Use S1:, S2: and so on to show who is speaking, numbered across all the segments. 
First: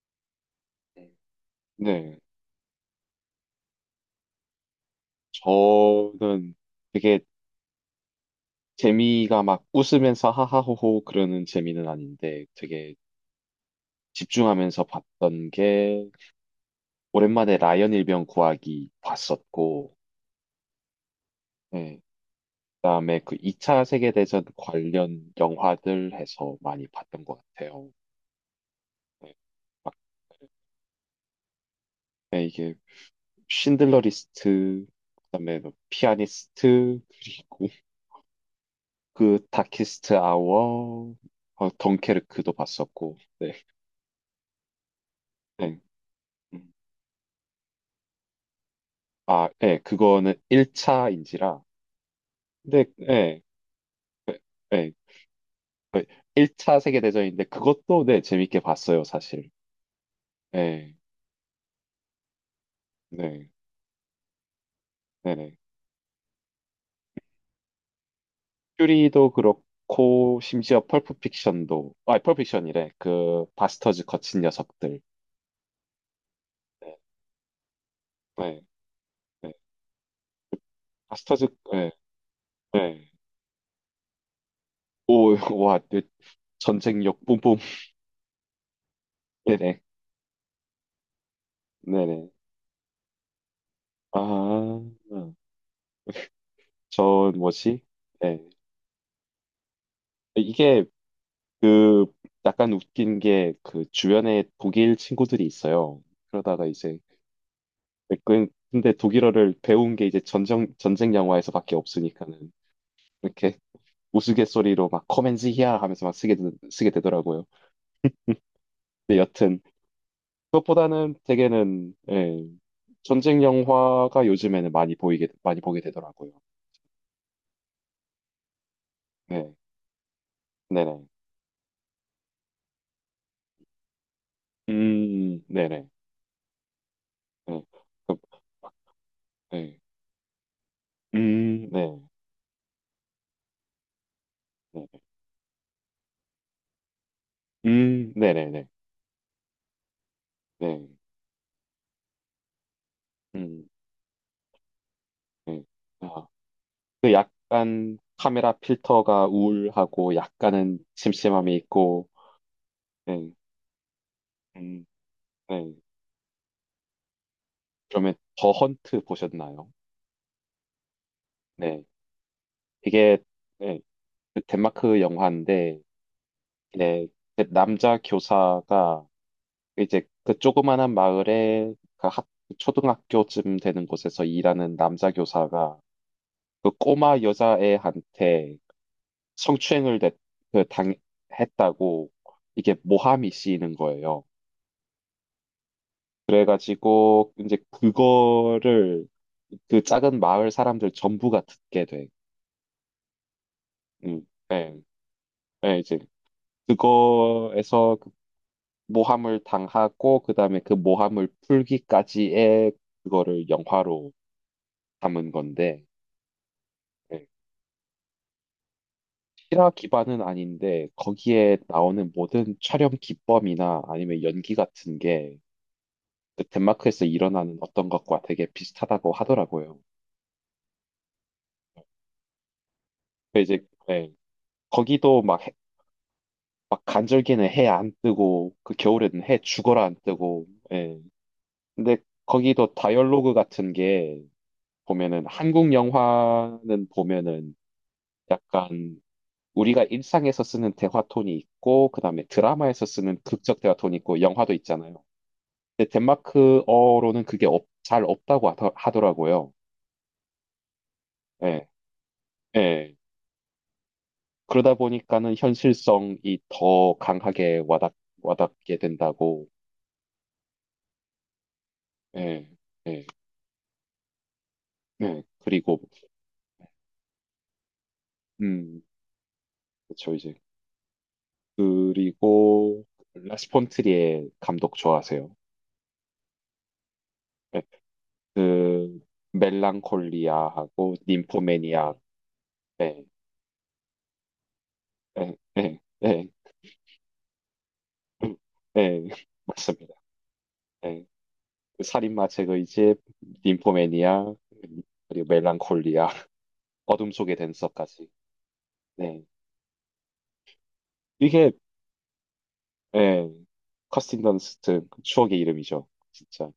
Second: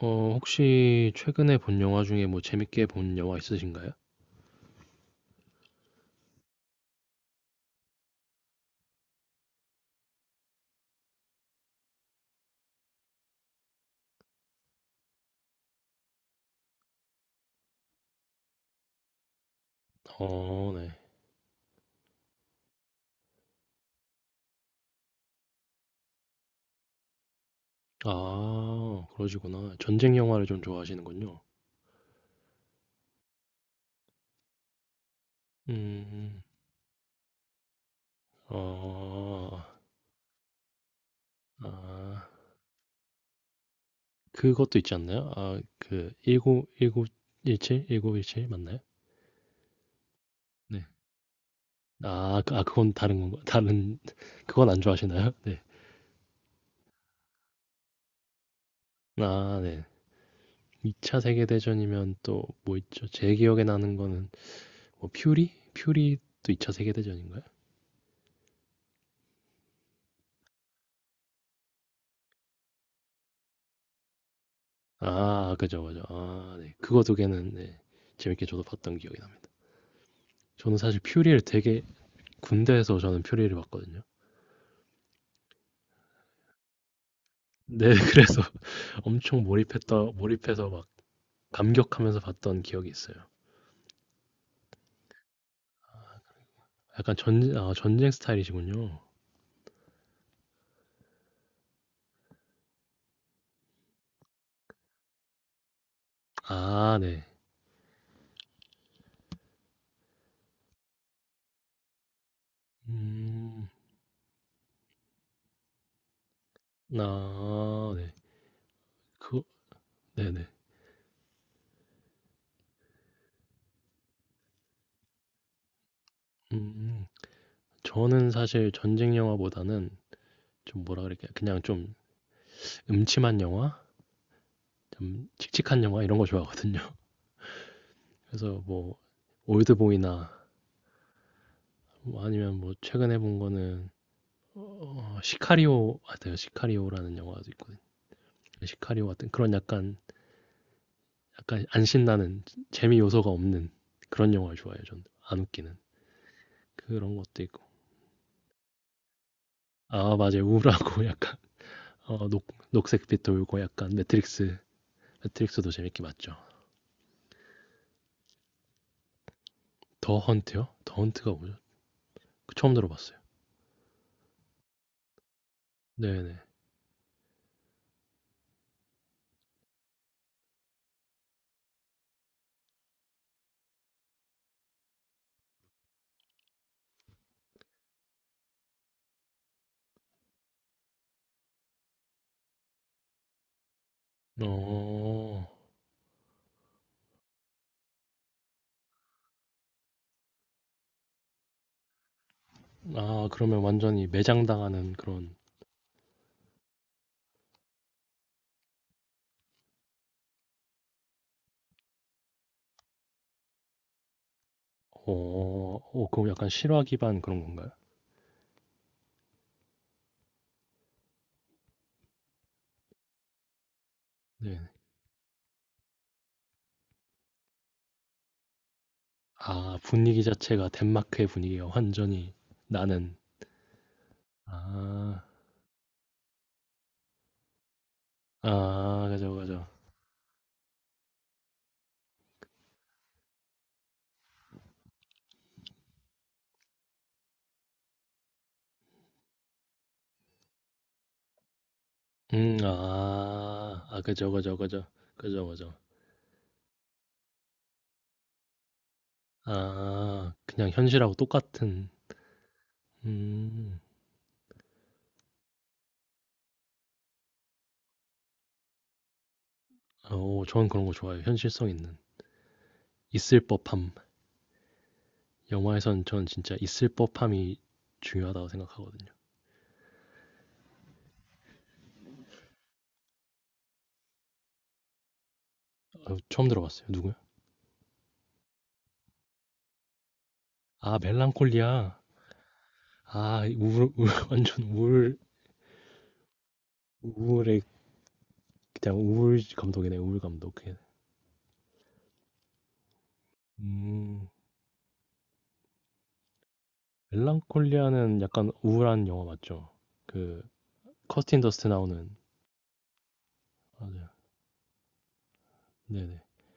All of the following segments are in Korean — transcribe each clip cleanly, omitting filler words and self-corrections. S1: 네.
S2: 혹시 최근에 본 영화
S1: 네.
S2: 중에 뭐 재밌게 본 영화 있으신가요?
S1: 저는 되게 재미가 막 웃으면서 하하호호 그러는 재미는 아닌데 되게 집중하면서 봤던 게 오랜만에 라이언 일병 구하기 봤었고,
S2: 어, 네.
S1: 네. 그다음에 그 2차 세계대전 관련 영화들 해서 많이 봤던 것 같아요.
S2: 아,
S1: 네.
S2: 그러시구나.
S1: 막
S2: 전쟁 영화를 좀 좋아하시는군요.
S1: 네, 이게 신들러 리스트, 그다음에 뭐
S2: 음. 음.
S1: 피아니스트, 그리고 그
S2: 어.
S1: 다키스트 아워, 어,
S2: 아.
S1: 덩케르크도 봤었고, 네.
S2: 그것도 있지 않나요?
S1: 네.
S2: 그 19
S1: 음.
S2: 1구일7 일구 일칠 맞나요?
S1: 아, 예, 그거는
S2: 네.
S1: 1차인지라.
S2: 아,
S1: 근데,
S2: 그건 다른 건가,
S1: 예,
S2: 다른
S1: 예,
S2: 그건 안
S1: 예,
S2: 좋아하시나요? 네.
S1: 그 1차 세계대전인데 그것도, 네, 재밌게 봤어요, 사실.
S2: 아, 네. 2
S1: 예,
S2: 차 세계 대전이면 또 뭐 있죠? 제
S1: 네,
S2: 기억에 나는 거는 뭐 퓨리?
S1: 네네.
S2: 퓨리도 2 차 세계 대전인가요?
S1: 퓨리도 그렇고, 심지어 펄프픽션도, 아, 펄프픽션이래. 그, 바스터즈 거친 녀석들.
S2: 아, 그죠, 그죠. 아, 네.
S1: 네,
S2: 그거 두 개는, 네, 재밌게
S1: 네,
S2: 저도 봤던 기억이 납니다.
S1: 네.
S2: 저는 사실 퓨리를
S1: 바스터즈,
S2: 되게
S1: 네
S2: 군대에서
S1: 네
S2: 저는 퓨리를 봤거든요.
S1: 오, 와, 네, 전쟁력 뿜뿜.
S2: 네. 그래서 엄청
S1: 네네,
S2: 몰입했다 몰입해서 막 감격하면서
S1: 네네.
S2: 봤던 기억이 있어요.
S1: 아,
S2: 약간
S1: 전
S2: 전,
S1: 뭐지?
S2: 전쟁
S1: 네.
S2: 스타일이시군요.
S1: 이게, 그 약간 웃긴 게 그 주변에 독일 친구들이 있어요. 그러다가 이제
S2: 아, 네.
S1: 근데 독일어를 배운 게 이제 전쟁 영화에서밖에 없으니까는 이렇게
S2: 음.
S1: 우스갯소리로 막 커맨지 히야 하면서 막 쓰게 되더라고요.
S2: 아, 네.
S1: 근데
S2: 그,
S1: 여튼
S2: 네네.
S1: 그것보다는 되게는 예, 전쟁 영화가 요즘에는 많이 보이게 많이 보게 되더라고요.
S2: 음. 저는 사실 전쟁
S1: 네,
S2: 영화보다는 좀 뭐라
S1: 네네,
S2: 그럴까요? 그냥 좀 음침한 영화? 좀 칙칙한
S1: 네네,
S2: 영화 이런 거 좋아하거든요.
S1: 네, 그-
S2: 그래서 뭐
S1: 네,
S2: 올드보이나,
S1: 네,
S2: 뭐 아니면 뭐 최근에 본 거는
S1: 네,
S2: 시카리오 같아요. 시카리오라는 영화도 있거든요. 그
S1: 네네네,
S2: 시카리오 같은 그런 약간,
S1: 네,
S2: 약간 안 신나는, 재미 요소가
S1: 음.
S2: 없는 그런 영화를 좋아해요. 저는 안
S1: 음.
S2: 웃기는
S1: 아, 그
S2: 그런 것도 있고.
S1: 약간 카메라 필터가 우울하고
S2: 아, 맞아요.
S1: 약간은
S2: 우울하고 약간
S1: 심심함이 있고,
S2: 어, 녹 녹색빛
S1: 네,
S2: 돌고 약간 매트릭스.
S1: 음,
S2: 매트릭스도
S1: 네.
S2: 재밌게 봤죠.
S1: 그러면 더 헌트 보셨나요?
S2: 더 헌트요? 더 헌트가 뭐죠?
S1: 네,
S2: 그, 처음 들어봤어요.
S1: 이게 네, 그 덴마크 영화인데,
S2: 네네.
S1: 네, 그 남자 교사가 이제 그 조그만한 마을에 초등학교쯤 되는 곳에서 일하는 남자 교사가 그 꼬마 여자애한테 성추행을 냈- 그 당, 했다고 이게 모함이 씌이는 거예요.
S2: 어.
S1: 그래가지고 이제 그거를 그 작은 마을 사람들 전부가 듣게 돼.
S2: 아, 그러면 완전히
S1: 음, 네,
S2: 매장당하는 그런.
S1: 네, 이제 그거에서 그 모함을 당하고 그다음에 그 모함을 풀기까지의 그거를 영화로 담은
S2: 어.
S1: 건데
S2: 어, 그럼 약간 실화 기반
S1: 네.
S2: 그런 건가요?
S1: 실화 기반은 아닌데 거기에 나오는 모든 촬영 기법이나 아니면 연기
S2: 네.
S1: 같은 게그 덴마크에서 일어나는 어떤 것과 되게 비슷하다고
S2: 아,
S1: 하더라고요.
S2: 분위기 자체가 덴마크의 분위기가 완전히 나는.
S1: 근데 이제 네, 거기도
S2: 아.
S1: 막 막 간절기는 해 안 뜨고 그
S2: 아,
S1: 겨울에는
S2: 그죠,
S1: 해
S2: 그죠.
S1: 죽어라 안 뜨고 예. 근데 거기도 다이얼로그 같은 게 보면은 한국 영화는 보면은 약간 우리가 일상에서 쓰는 대화 톤이 있고 그다음에 드라마에서 쓰는 극적 대화
S2: 아.
S1: 톤이
S2: 아,
S1: 있고
S2: 그죠,
S1: 영화도
S2: 그죠, 그죠.
S1: 있잖아요.
S2: 그죠, 그죠.
S1: 근데 덴마크어로는 그게 잘 없다고 하더라고요.
S2: 아, 그냥 현실하고
S1: 예.
S2: 똑같은.
S1: 예.
S2: 음.
S1: 그러다 보니까는 현실성이 더 강하게 와닿게 된다고.
S2: 어, 저는 그런 거 좋아해요. 현실성 있는.
S1: 예. 예.
S2: 있을 법함.
S1: 네, 그리고
S2: 영화에선 전 진짜 있을 법함이 중요하다고
S1: 음,
S2: 생각하거든요.
S1: 그렇죠 이제 그리고 라스 폰트리에 감독 좋아하세요?
S2: 처음 들어봤어요. 누구요?
S1: 네, 그 멜랑콜리아하고
S2: 아,
S1: ним포매니아
S2: 멜랑콜리아.
S1: 네,
S2: 아, 우울, 우울 완전 우울,
S1: 네, 네, 네,
S2: 우울의.
S1: 음,
S2: 그냥
S1: 네,
S2: 우울
S1: 맞습니다.
S2: 감독이네. 우울 감독. 그냥.
S1: 네. 그 살인마 제거의 집,
S2: 음.
S1: ним포매니아 그리고 멜랑콜리아 어둠 속의 댄서까지.
S2: 멜랑콜리아는 약간 우울한
S1: 네,
S2: 영화 맞죠? 그, 커스틴
S1: 이게
S2: 더스트 나오는.
S1: 네,
S2: 맞아요.
S1: 커스틴 던스트 추억의 이름이죠,
S2: 네네.
S1: 진짜.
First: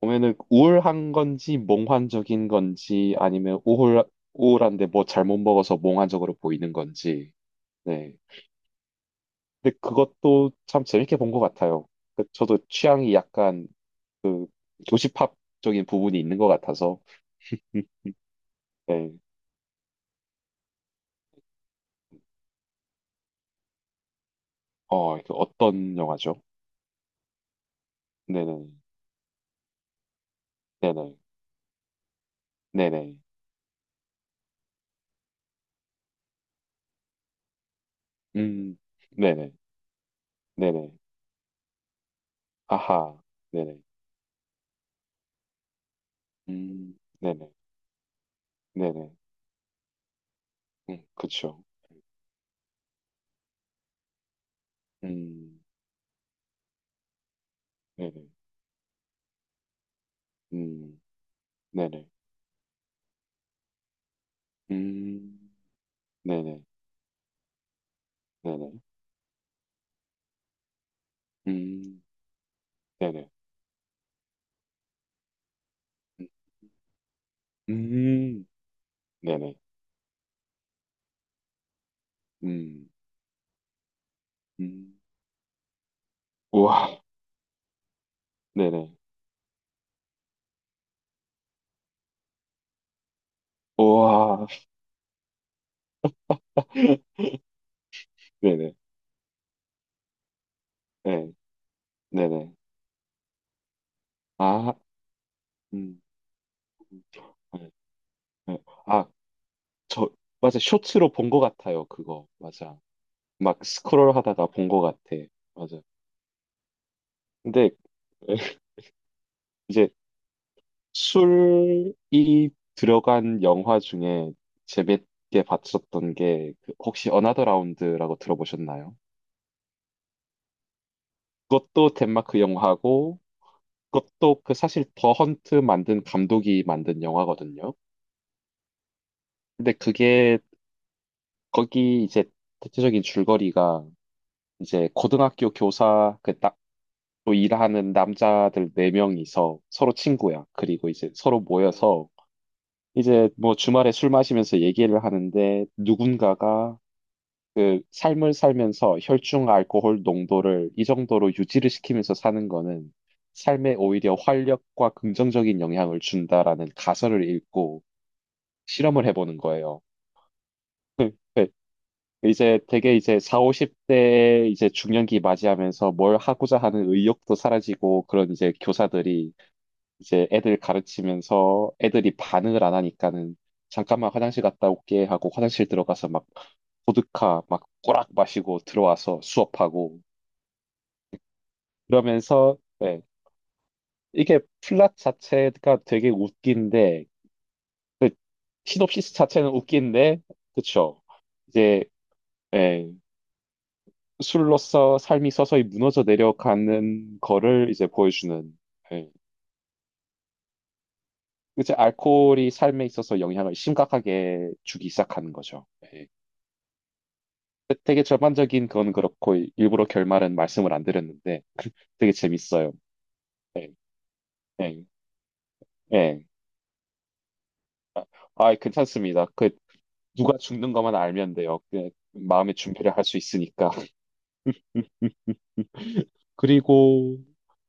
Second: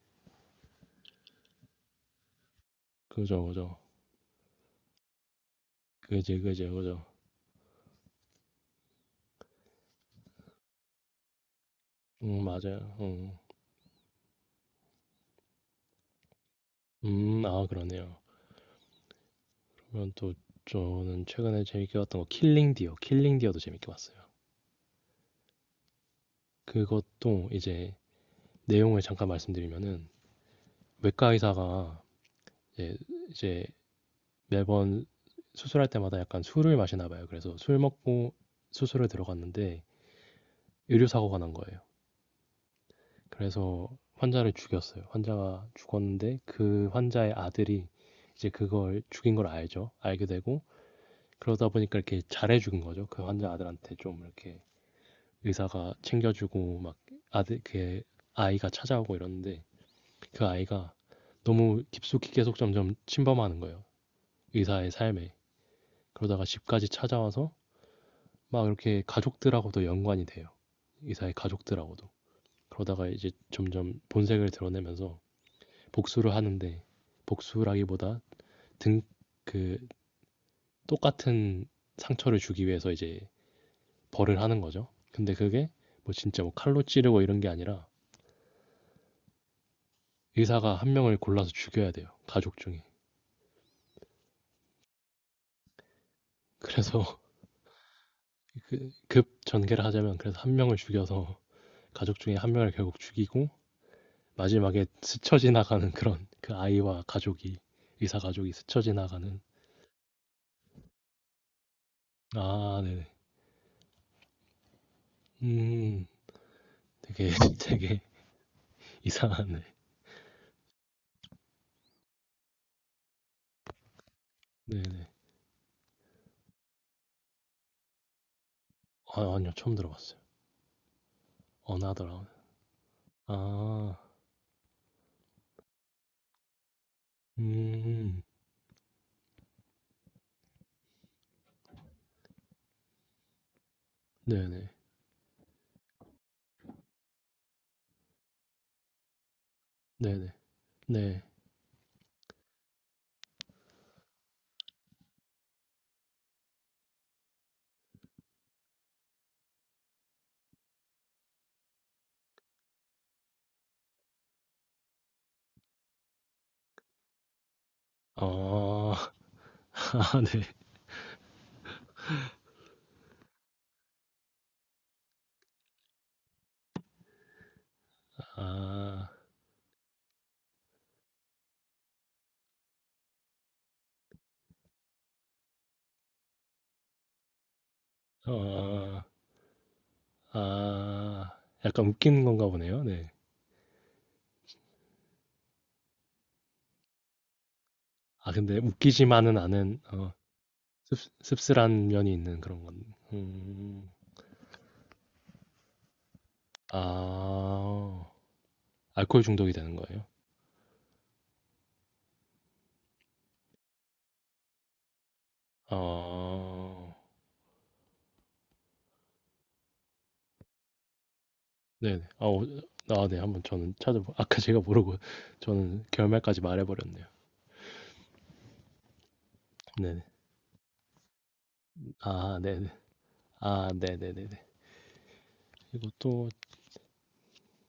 S1: 보면은 우울한 건지 몽환적인 건지
S2: 그죠,
S1: 아니면
S2: 그죠.
S1: 우울 우울한데 뭐 잘못 먹어서 몽환적으로
S2: 그죠, 그죠,
S1: 보이는
S2: 그죠.
S1: 건지 네 근데 그것도 참 재밌게 본 것 같아요 그-
S2: 음,
S1: 저도
S2: 맞아요.
S1: 취향이
S2: 음.
S1: 약간 교시팝적인 부분이 있는 것 같아서
S2: 아, 그러네요.
S1: 네.
S2: 그러면 또, 저는 최근에 재밌게 봤던 거 킬링 디어. 킬링 디어도 재밌게 봤어요.
S1: 어, 그 어떤 영화죠?
S2: 그것도 이제
S1: 네네,
S2: 내용을 잠깐 말씀드리면은
S1: 네네,
S2: 외과 의사가 이제,
S1: 네네,
S2: 이제 매번 수술할 때마다 약간 술을 마시나 봐요. 그래서 술 먹고
S1: 음,
S2: 수술에
S1: 네네,
S2: 들어갔는데
S1: 네네,
S2: 의료 사고가 난 거예요.
S1: 아하, 네네,
S2: 그래서 환자를 죽였어요. 환자가 죽었는데 그 환자의
S1: 네네,
S2: 아들이 이제 그걸
S1: 네네,
S2: 죽인 걸 알죠. 알게 되고,
S1: 그쵸,
S2: 그러다 보니까 이렇게 잘해 죽은 거죠. 그 환자 아들한테 좀 이렇게
S1: 음,
S2: 의사가 챙겨주고, 막 아들, 그
S1: 네네,
S2: 아이가 찾아오고 이러는데 그 아이가
S1: 음,
S2: 너무
S1: 네네,
S2: 깊숙이 계속 점점 침범하는 거예요. 의사의 삶에.
S1: 음.
S2: 그러다가
S1: 네네,
S2: 집까지 찾아와서 막
S1: 네네,
S2: 이렇게 가족들하고도 연관이 돼요. 의사의
S1: 음,
S2: 가족들하고도. 그러다가
S1: 네네,
S2: 이제 점점 본색을 드러내면서 복수를 하는데, 복수라기보다
S1: 음,
S2: 등,
S1: 네네,
S2: 그 똑같은 상처를 주기
S1: 음,
S2: 위해서 이제 벌을 하는 거죠.
S1: 음,
S2: 근데 그게 뭐 진짜 뭐
S1: 우와,
S2: 칼로 찌르고 이런 게 아니라
S1: 네네,
S2: 의사가 한 명을 골라서 죽여야 돼요. 가족 중에.
S1: 우와,
S2: 그래서
S1: 네네,
S2: 급 전개를 하자면 그래서 한 명을
S1: 네,
S2: 죽여서 가족 중에
S1: 네네,
S2: 한 명을 결국 죽이고
S1: 아,
S2: 마지막에 스쳐 지나가는
S1: 음,
S2: 그런, 그 아이와 가족이,
S1: 네,
S2: 의사 가족이
S1: 네.
S2: 스쳐
S1: 아,
S2: 지나가는.
S1: 저, 맞아, 쇼츠로 본 것 같아요, 그거, 맞아.
S2: 네네.
S1: 막 스크롤 하다가 본 것 같아, 맞아.
S2: 음. 되게
S1: 근데
S2: 되게 이상하네.
S1: 이제 술이 들어간 영화 중에
S2: 네네.
S1: 재밌게 봤었던 게그 혹시 어나더 라운드라고 들어보셨나요?
S2: 아, 아니요, 처음 들어봤어요.
S1: 그것도
S2: 어나더라운,
S1: 덴마크 영화고,
S2: 아음
S1: 그것도 그 사실 더 헌트 만든 감독이 만든 영화거든요. 근데 그게 거기 이제 대체적인 줄거리가
S2: 네네.
S1: 이제 고등학교 교사 그 딱 또 일하는 남자들 네 명이서 서로
S2: 네네.
S1: 친구야. 그리고 이제
S2: 네.
S1: 서로 모여서 이제 뭐 주말에 술 마시면서 얘기를 하는데 누군가가 그 삶을 살면서 혈중 알코올 농도를 이 정도로 유지를 시키면서 사는 거는 삶에 오히려 활력과 긍정적인 영향을 준다라는 가설을 읽고
S2: 어.
S1: 실험을 해보는 거예요.
S2: 아, 네.
S1: 네, 이제 되게 이제 4, 50대 이제 중년기 맞이하면서 뭘 하고자 하는 의욕도 사라지고 그런 이제
S2: 아,
S1: 교사들이 이제 애들 가르치면서 애들이 반응을 안 하니까는 잠깐만 화장실 갔다 올게 하고 화장실 들어가서 막 보드카 막 꼬락 마시고
S2: 어,
S1: 들어와서 수업하고
S2: 아, 약간 웃기는 건가
S1: 그러면서
S2: 보네요.
S1: 네,
S2: 네.
S1: 이게 플랫 자체가 되게 웃긴데 그
S2: 아, 근데
S1: 시놉시스
S2: 웃기지만은
S1: 자체는
S2: 않은,
S1: 웃긴데
S2: 씁,
S1: 그쵸 이제
S2: 씁쓸한 면이 있는 그런 건.
S1: 예,
S2: 음,
S1: 술로서 삶이 서서히 무너져 내려가는 거를 이제
S2: 아,
S1: 보여주는 예.
S2: 알코올 중독이 되는 거예요?
S1: 이제 알코올이 삶에 있어서 영향을 심각하게 주기 시작하는 거죠. 예.
S2: 아,
S1: 되게 전반적인 건 그렇고 일부러 결말은 말씀을 안 드렸는데
S2: 네네.
S1: 되게
S2: 아, 어,
S1: 재밌어요.
S2: 아, 네. 한번
S1: 예,
S2: 저는 찾아보, 아까 제가
S1: 예,
S2: 모르고 저는
S1: 예.
S2: 결말까지 말해버렸네요.
S1: 아, 아이, 괜찮습니다. 그
S2: 네네.
S1: 누가 죽는 것만 알면 돼요. 그
S2: 아,
S1: 마음의
S2: 네네.
S1: 준비를 할 수
S2: 아,
S1: 있으니까.
S2: 네네네네. 그리고 또,
S1: 그리고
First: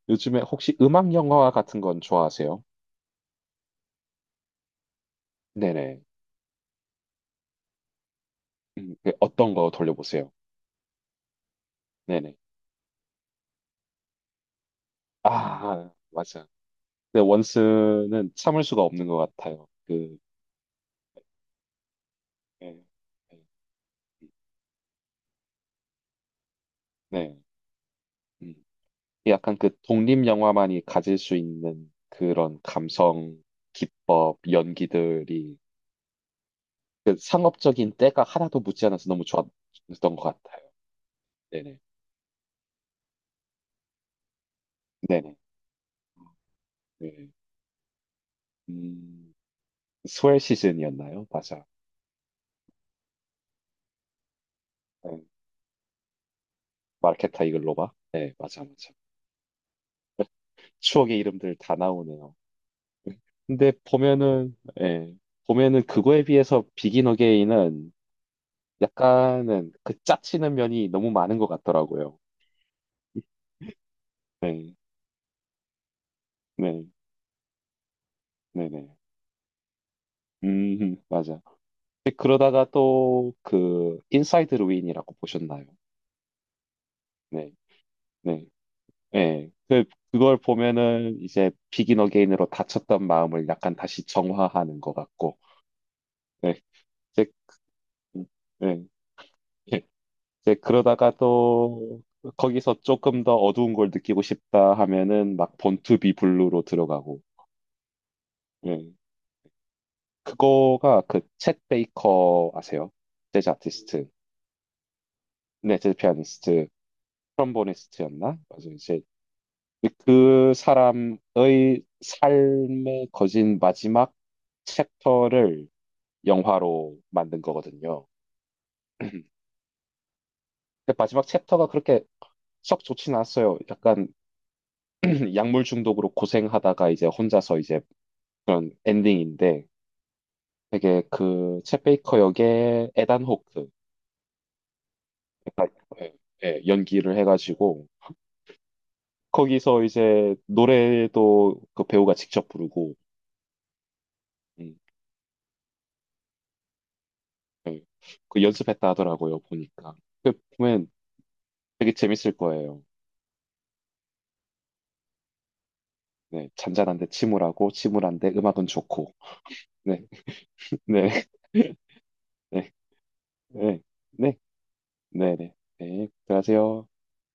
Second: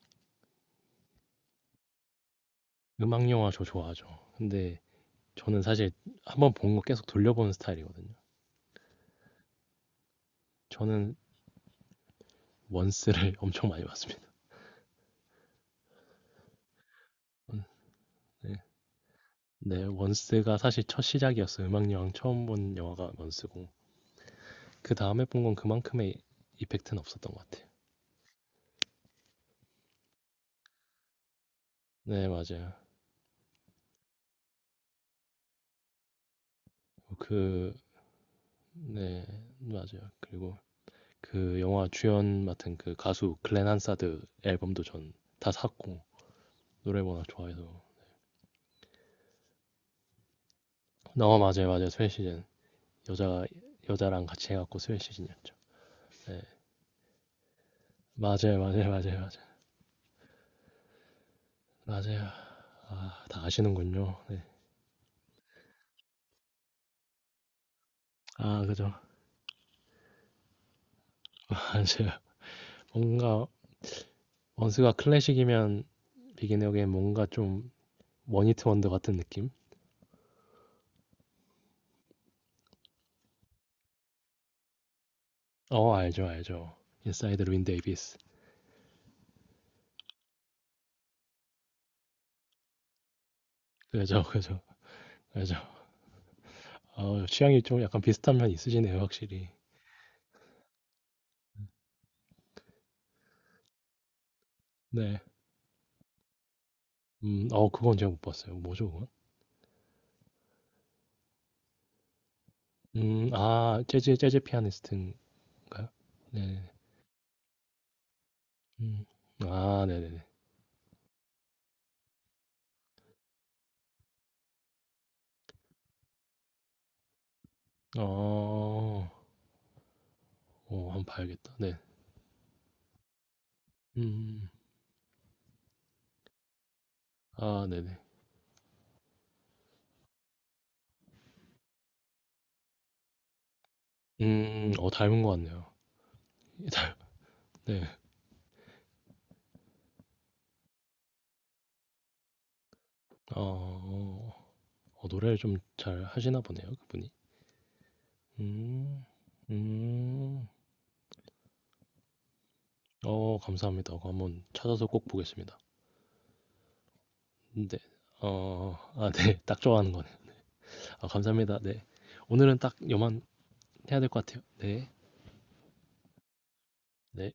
S1: 요즘에 혹시 음악 영화 같은 건 좋아하세요?
S2: 음악 영화 저 좋아하죠. 근데 저는 사실
S1: 네네.
S2: 한번 본 거 계속 돌려보는 스타일이거든요.
S1: 그 어떤 거 돌려보세요?
S2: 저는
S1: 네네.
S2: 원스를 엄청 많이 봤습니다.
S1: 아, 맞아. 근데
S2: 원-
S1: 원스는
S2: 네.
S1: 참을 수가 없는 것 같아요.
S2: 네,
S1: 그,
S2: 원스가 사실 첫 시작이었어요. 음악 영화 처음
S1: 네.
S2: 본 영화가
S1: 네.
S2: 원스고. 그 다음에 본 건 그만큼의 이펙트는 없었던
S1: 네.
S2: 것 같아요.
S1: 음. 약간 그 독립 영화만이 가질 수 있는
S2: 네,
S1: 그런
S2: 맞아요.
S1: 감성, 기법, 연기들이 그
S2: 그,
S1: 상업적인 때가 하나도 묻지 않아서 너무
S2: 네, 맞아요.
S1: 좋았던 것
S2: 그리고
S1: 같아요.
S2: 그
S1: 네네.
S2: 영화 주연 맡은 그 가수 글렌 한사드 앨범도 전
S1: 네네.
S2: 다 샀고 노래
S1: 네.
S2: 워낙 좋아해서.
S1: 음, 스웰 시즌이었나요?
S2: 어,
S1: 맞아.
S2: 맞아요, 맞아요. 스웨 시즌, 여자 여자랑 같이 해갖고 스웨
S1: 네.
S2: 시즌이었죠. 네,
S1: 마르케타 이글로바? 네,
S2: 맞아요,
S1: 맞아,
S2: 맞아요,
S1: 맞아.
S2: 맞아요, 맞아요,
S1: 추억의 이름들 다
S2: 맞아요.
S1: 나오네요.
S2: 아, 다
S1: 근데
S2: 아시는군요. 네.
S1: 보면은, 예, 보면은 그거에 비해서 비긴 어게인은
S2: 아, 그죠.
S1: 약간은 그 짜치는 면이 너무 많은 것
S2: 맞아요.
S1: 같더라고요.
S2: 뭔가
S1: 네,
S2: 원스가 클래식이면 비긴
S1: 네,
S2: 에어게인 뭔가 좀 원히트 원더
S1: 네네.
S2: 같은 느낌?
S1: 맞아. 근데 그러다가 또 그 인사이드 루인이라고 보셨나요?
S2: 어, 알죠, 알죠. 인사이드
S1: 네,
S2: 루인 데이비스.
S1: 네, 네. 그 그걸 보면은 이제 비긴 어게인으로 다쳤던 마음을 약간 다시
S2: 그죠, 그죠,
S1: 정화하는 것 같고,
S2: 그죠.
S1: 네,
S2: 아,
S1: 이제,
S2: 취향이 좀 약간 비슷한 면이
S1: 네,
S2: 있으시네요, 확실히.
S1: 예. 이제 그러다가 또 거기서 조금 더 어두운 걸 느끼고 싶다
S2: 네.
S1: 하면은 막 본투비 블루로 들어가고,
S2: 그건 제가 못 봤어요. 뭐죠
S1: 네,
S2: 그건?
S1: 그거가 그 챗 베이커 아세요? 재즈 아티스트,
S2: 재즈 피아니스트인가요?
S1: 네, 재즈 피아니스트.
S2: 네네네.
S1: 트럼보니스트였나? 맞아 이제
S2: 음. 아, 네네네.
S1: 그 사람의 삶에 거진 마지막 챕터를 영화로 만든 거거든요.
S2: 어. 어,
S1: 근데
S2: 한번
S1: 마지막
S2: 봐야겠다.
S1: 챕터가
S2: 네.
S1: 그렇게 썩 좋진 않았어요.
S2: 음
S1: 약간
S2: 음
S1: 약물 중독으로 고생하다가 이제 혼자서
S2: 아
S1: 이제
S2: 네네.
S1: 그런 엔딩인데 되게 그챗 베이커 역의 에단 호크
S2: 음, 어, 닮은 것
S1: 약간,
S2: 같네요.
S1: 예, 예, 연기를
S2: 네.
S1: 해가지고 거기서 이제 노래도 그 배우가 직접 부르고
S2: 어. 어,
S1: 음,
S2: 어, 노래를 좀 잘 하시나 보네요 그분이.
S1: 예, 그 연습했다
S2: 음.
S1: 하더라고요 보니까 그
S2: 음.
S1: 보면 되게 재밌을 거예요.
S2: 어, 감사합니다. 그거 한번 찾아서 꼭 보겠습니다.
S1: 네, 잔잔한데 침울하고
S2: 네.
S1: 침울한데 음악은
S2: 어, 아, 네.
S1: 좋고.
S2: 딱 좋아하는
S1: 네,
S2: 거네요. 아, 감사합니다. 네. 오늘은
S1: 네,
S2: 딱 요만
S1: 네,
S2: 해야 될 것
S1: 네,
S2: 같아요. 네.
S1: 네, 네, 네, 네. 네, 들어가세요.
S2: 네.